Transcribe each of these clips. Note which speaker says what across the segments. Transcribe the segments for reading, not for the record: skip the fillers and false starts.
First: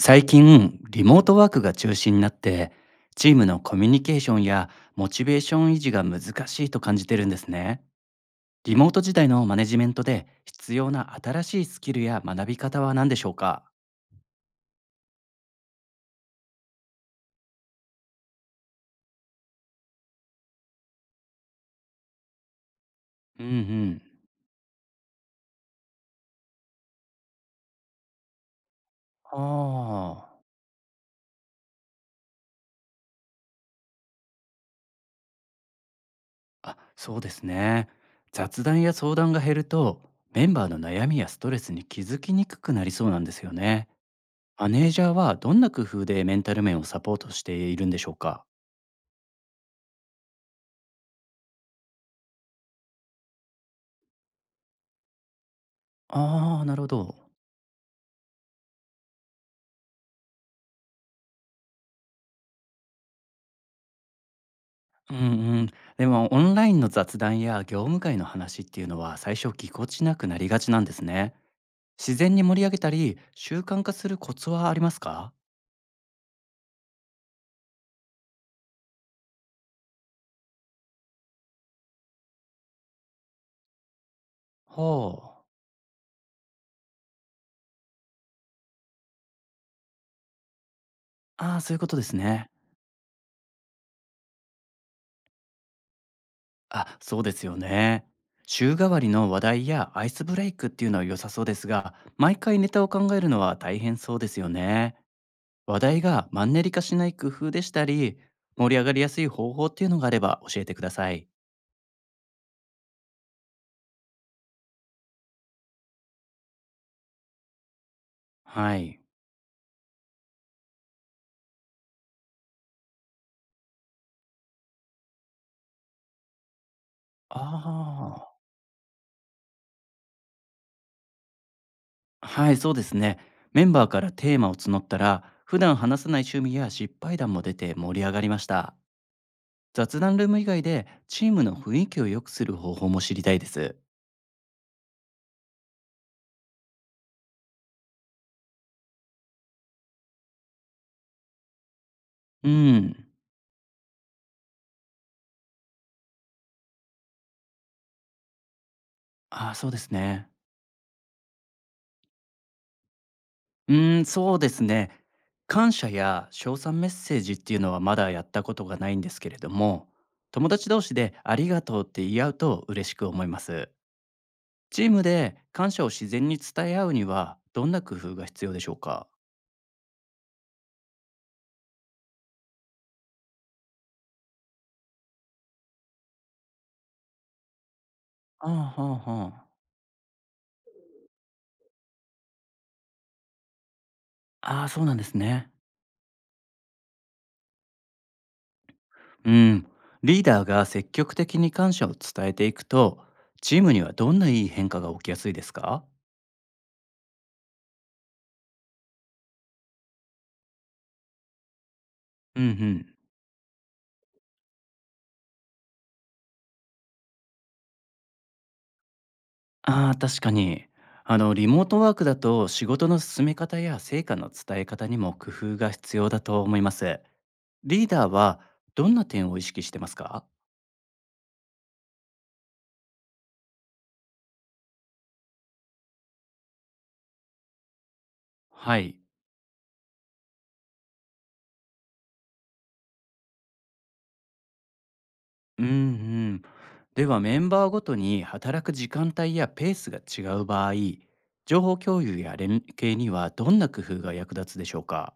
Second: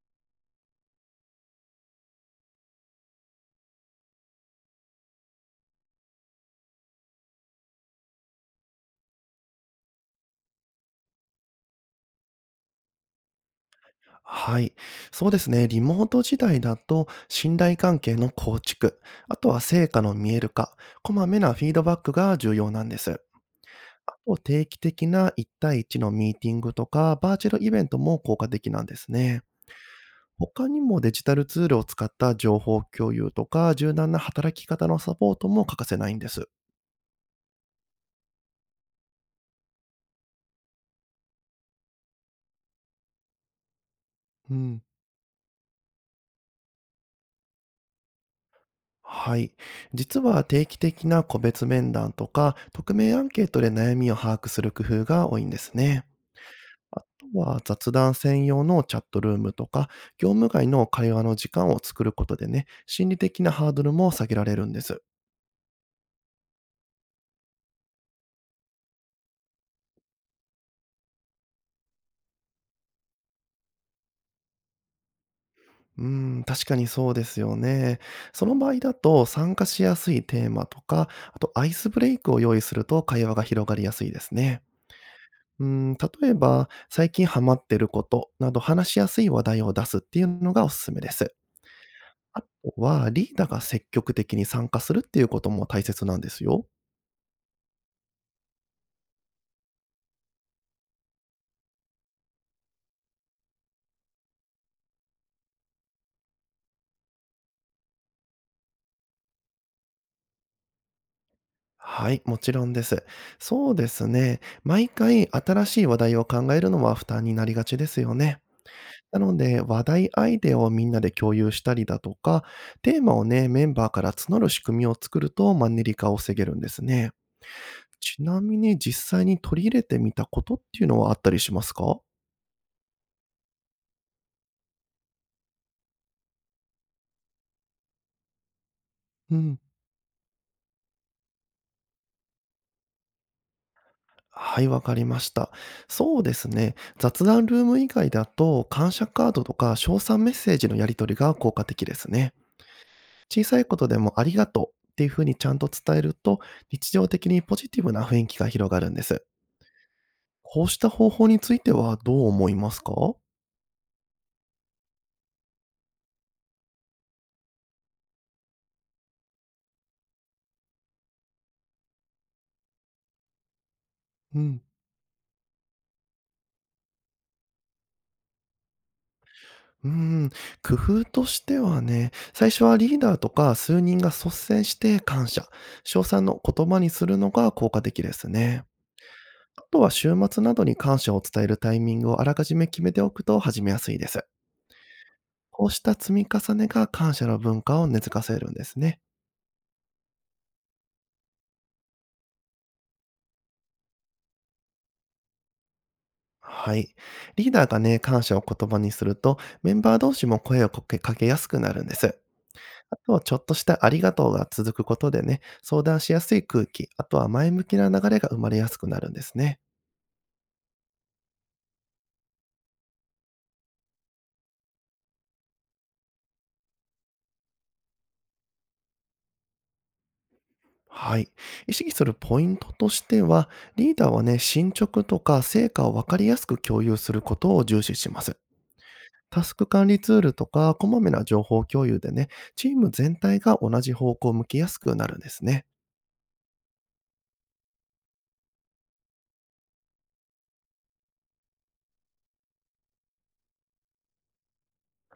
Speaker 1: 最近リモートワークが中心になって、チームのコミュニケーションやモチベーション維持が難しいと感じてるんですね。リモート時代のマネジメントで必要な新しいスキルや学び方は何でしょうか。
Speaker 2: はい。そうですね。リモート時代だと、信頼関係の構築、あとは成果の見える化、こまめなフィードバックが重要なんです。
Speaker 1: うんうん。
Speaker 2: あと、定期的な1対1のミーティングとか、バーチャルイベントも効果的なんですね。
Speaker 1: あ。
Speaker 2: 他にもデジタルツールを使った情報共有とか、柔軟な働き方のサポートも欠かせないんです。
Speaker 1: ああ、そうですね。雑談や相談が減ると、メンバーの悩みやストレスに気づきにくくなりそうなんですよね。
Speaker 2: う
Speaker 1: マ
Speaker 2: ん。
Speaker 1: ネージャーはどんな工夫でメンタル面をサポートしているんでしょうか。
Speaker 2: はい。実は定期的な個別面談とか、匿名アンケートで悩みを把握する工夫が多いんですね。
Speaker 1: ああー、なるほど。
Speaker 2: は、雑談専用のチャットルームとか、業務外の会話の時間を作ることでね、心理的なハードルも下げられるんです。
Speaker 1: うんうん、でもオンラインの雑談や業務会の話っていうのは最初ぎこちなくなりがちなんですね。自然に盛り上げたり習慣化するコツはありますか。
Speaker 2: うー確かにそうですよね。その場合だと、参加しやすいテーマとか、あとアイスブレイクを用意すると会話が広がりやすいですね。
Speaker 1: ほう。
Speaker 2: うーん、例えば、最近ハマってることなど話しやすい話題を出すっていうのがおすすめです。
Speaker 1: ああ、そういうことです
Speaker 2: あと
Speaker 1: ね。
Speaker 2: は、リーダーが積極的に参加するっていうことも大切なんですよ。
Speaker 1: あ、そうですよね。週替わりの話題やアイスブレイクっていうのは良さそうですが、毎回ネタを考えるのは大変そうですよね。話題がマンネリ化しない工夫でしたり、盛り上がりやすい方法っていうのがあれば教えてください。
Speaker 2: はい、もちろんです。そうですね。毎回新しい話題を考えるのは負担になりがちですよね。
Speaker 1: はい。
Speaker 2: なので、話題、アイデアをみんなで共有したりだとか、テーマをね、メンバーから募る仕組みを作るとマンネリ化を防げるんですね。
Speaker 1: あ
Speaker 2: ち
Speaker 1: あ。
Speaker 2: なみに実際に取り入れてみたことっていうのはあったりしますか。
Speaker 1: はい、そうですね。メンバーからテーマを募ったら、普段話さない趣味や失敗談も出て盛り上がりました。
Speaker 2: うん。
Speaker 1: 雑談ルーム以外でチームの雰囲気を良くする方法も知りたいです。
Speaker 2: はい、わかりました。そうですね。雑談ルーム以外だと、感謝カードとか賞賛メッセージのやり取りが効果的ですね。
Speaker 1: うん。
Speaker 2: 小さいことでもありがとうっていうふうにちゃんと伝えると、日常的にポジティブな雰囲気が広がるんです。
Speaker 1: ああ、そうですね。
Speaker 2: こうした方法についてはどう思いますか？
Speaker 1: そうですね。感謝や称賛メッセージっていうのはまだやったことがないんですけれども、友達同士でありがとうって言い合うと嬉しく思います。
Speaker 2: うん。
Speaker 1: チームで感謝を自然に伝え合うには、どんな工夫が必要でしょうか。
Speaker 2: うーん、工夫としてはね、最初はリーダーとか数人が率先して感謝、称賛の言葉にするのが効果的です
Speaker 1: あ
Speaker 2: ね。
Speaker 1: あ、はあ、はあ。
Speaker 2: あとは週末などに感謝を伝えるタイミングをあらかじめ決めておくと始めやすいです。
Speaker 1: ああ、そうなんですね。
Speaker 2: こうした積み重ねが感謝の文化を根付かせるんですね。
Speaker 1: うん。リーダーが積極的に感謝を伝えていくと、チームにはどんないい変化が起きやすいですか。
Speaker 2: はい。リーダーがね、感謝を言葉にすると、メンバー同士も声をかけやすくなるんです。
Speaker 1: うんうん。
Speaker 2: あとはちょっとしたありがとうが続くことでね、相談しやすい空気、あとは前向きな流れが生まれやすくなるんですね。
Speaker 1: ああ、確かに。あの、リモートワークだと仕事の進め方や成果の伝え方にも工夫が必要だと思います。リーダーはどんな点を意識してますか。
Speaker 2: はい。意識するポイントとしては、リーダーはね、進捗とか成果を分かりやすく共有することを重視します。
Speaker 1: はい。
Speaker 2: タスク管理ツールとか、こまめな情報共有でね、チーム全体が同じ方向を向きやすくなるんです
Speaker 1: う
Speaker 2: ね。
Speaker 1: んうん。では、メンバーごとに働く時間帯やペースが違う場合、情報共有や連携にはどんな工夫が役立つでしょうか。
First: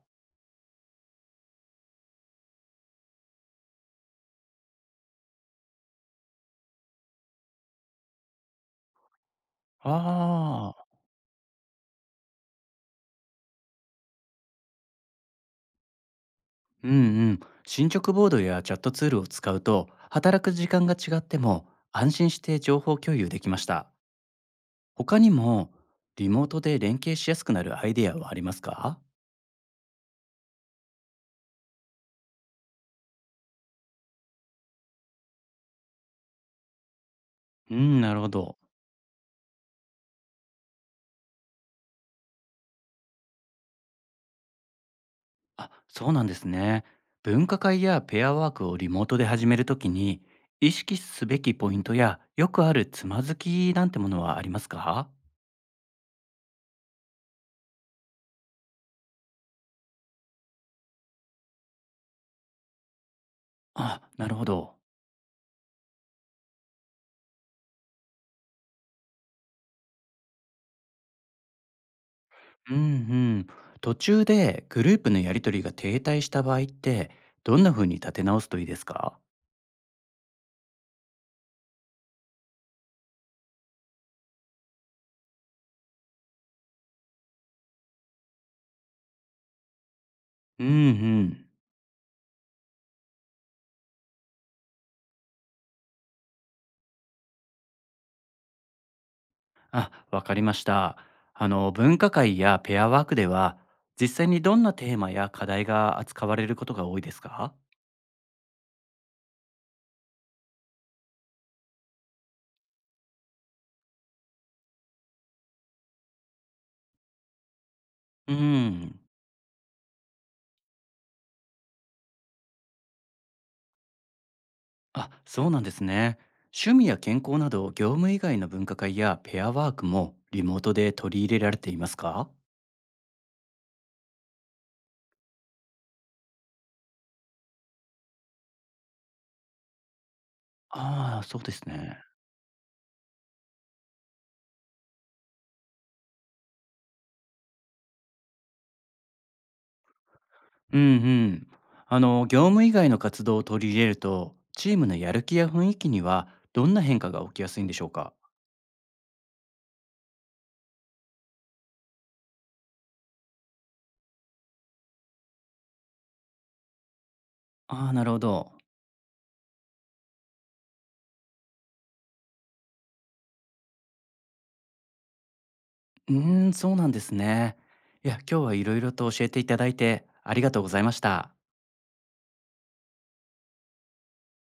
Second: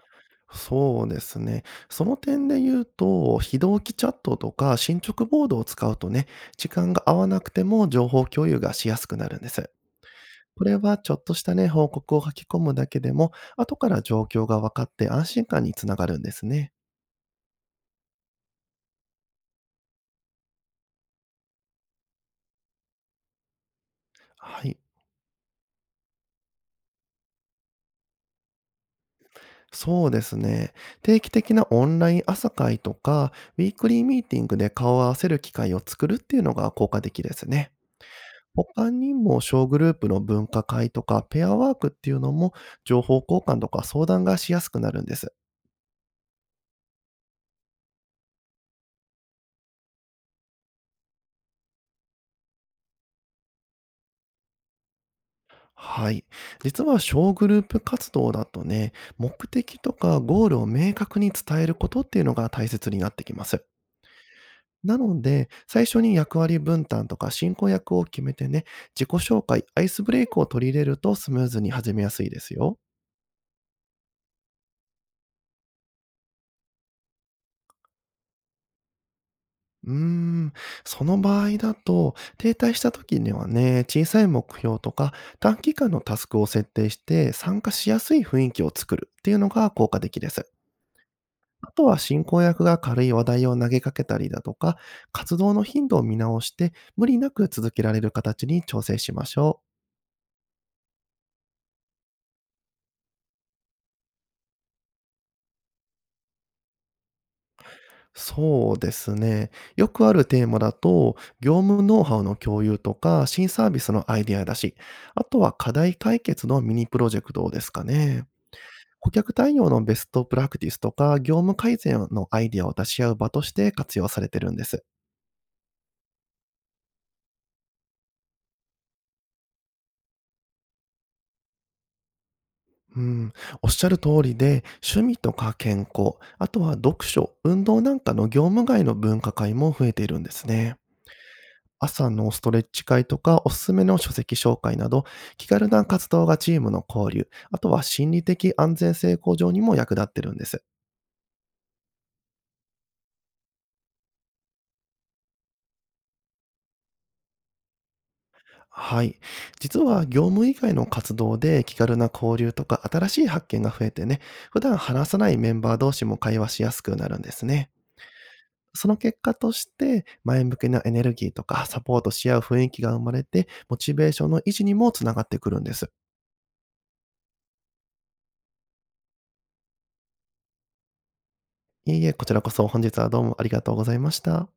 Speaker 2: そうですね。その点で言うと、非同期チャットとか進捗ボードを使うとね、時間が合わなくても情報共有がしやすくなるんです。こ
Speaker 1: あ
Speaker 2: れ
Speaker 1: あ、
Speaker 2: はちょっとしたね、報告を書き込むだけでも、後から状況が分かって安心感につながるんですね。
Speaker 1: うんうん。進捗ボードやチャットツールを使うと、働く時間が違っても安心して情報共有できました。
Speaker 2: はい。
Speaker 1: 他にも、リモートで連携しやすくなるアイデアはありますか。
Speaker 2: そうですね。定期的なオンライン朝会とか、ウィークリーミーティングで顔を合わせる機会を作るっていうのが効果的ですね。
Speaker 1: うん、なるほど。
Speaker 2: 他にも小グループの分科会とかペアワークっていうのも情報交換とか相談がしやすくなるんです。
Speaker 1: あ、そうなんですね。分科会やペアワークをリモートで始めるときに、意識すべきポイントやよくあるつまずきなんてものはありますか。
Speaker 2: はい。実は小グループ活動だとね、目的とかゴールを明確に伝えることっていうのが大切になってきます。
Speaker 1: あ、なるほど。
Speaker 2: なので、最初に役割分担とか進行役を決めてね、自己紹介、アイスブレイクを取り入れるとスムーズに始めやすいです
Speaker 1: うん
Speaker 2: よ。
Speaker 1: うん。途中でグループのやりとりが停滞した場合って、どんな風に立て直すといいですか。
Speaker 2: うーん、その場合だと、停滞した時にはね、小さい目標とか短期間のタスクを設定して参加しやすい雰囲気を作るっていうのが効果的です。
Speaker 1: うんうん。
Speaker 2: あとは進行役が軽い話題を投げかけたりだとか、活動の頻度を見直して無理なく続けられる形に調整しましょう。
Speaker 1: あ、わかりました。あの、分科会やペアワークでは、実際にどんなテーマや課題が扱われることが多いですか。
Speaker 2: そうですね。よくあるテーマだと、業務ノウハウの共有とか、新サービスのアイデアだし、あとは課題解決のミニプロジェクトですかね。
Speaker 1: うん。
Speaker 2: 顧客対応のベストプラクティスとか、業務改善のアイディアを出し合う場として活用されてるんです。
Speaker 1: あ、そうなんですね。趣味や健康など、業務以外の分科会やペアワークもリモートで取り入れられていますか。
Speaker 2: うん、おっしゃる通りで、趣味とか健康、あとは読書、運動なんかの業務外の文化会も増えているんですね。
Speaker 1: ああー、そうですね。
Speaker 2: 朝のストレッチ会とか、おすすめの書籍紹介など、気軽な活動がチームの交流、あとは心理的安全性向上にも役立ってるんです。
Speaker 1: うんうん。あの、業務以外の活動を取り入れると、チームのやる気や雰囲気にはどんな変化が起きやすいんでしょうか。
Speaker 2: はい。実は業務以外の活動で気軽な交流とか新しい発見が増えてね、普段話さないメンバー同士も会話しやすくなるんですね。
Speaker 1: ああー、なるほど。
Speaker 2: その結果として前向きなエネルギーとかサポートし合う雰囲気が生まれて、モチベーションの維持にもつながってくるんです。
Speaker 1: そうなんですね。いや、今日はいろいろと教えていただいてありがとうございました。
Speaker 2: いえいえ、こちらこそ本日はどうもありがとうございました。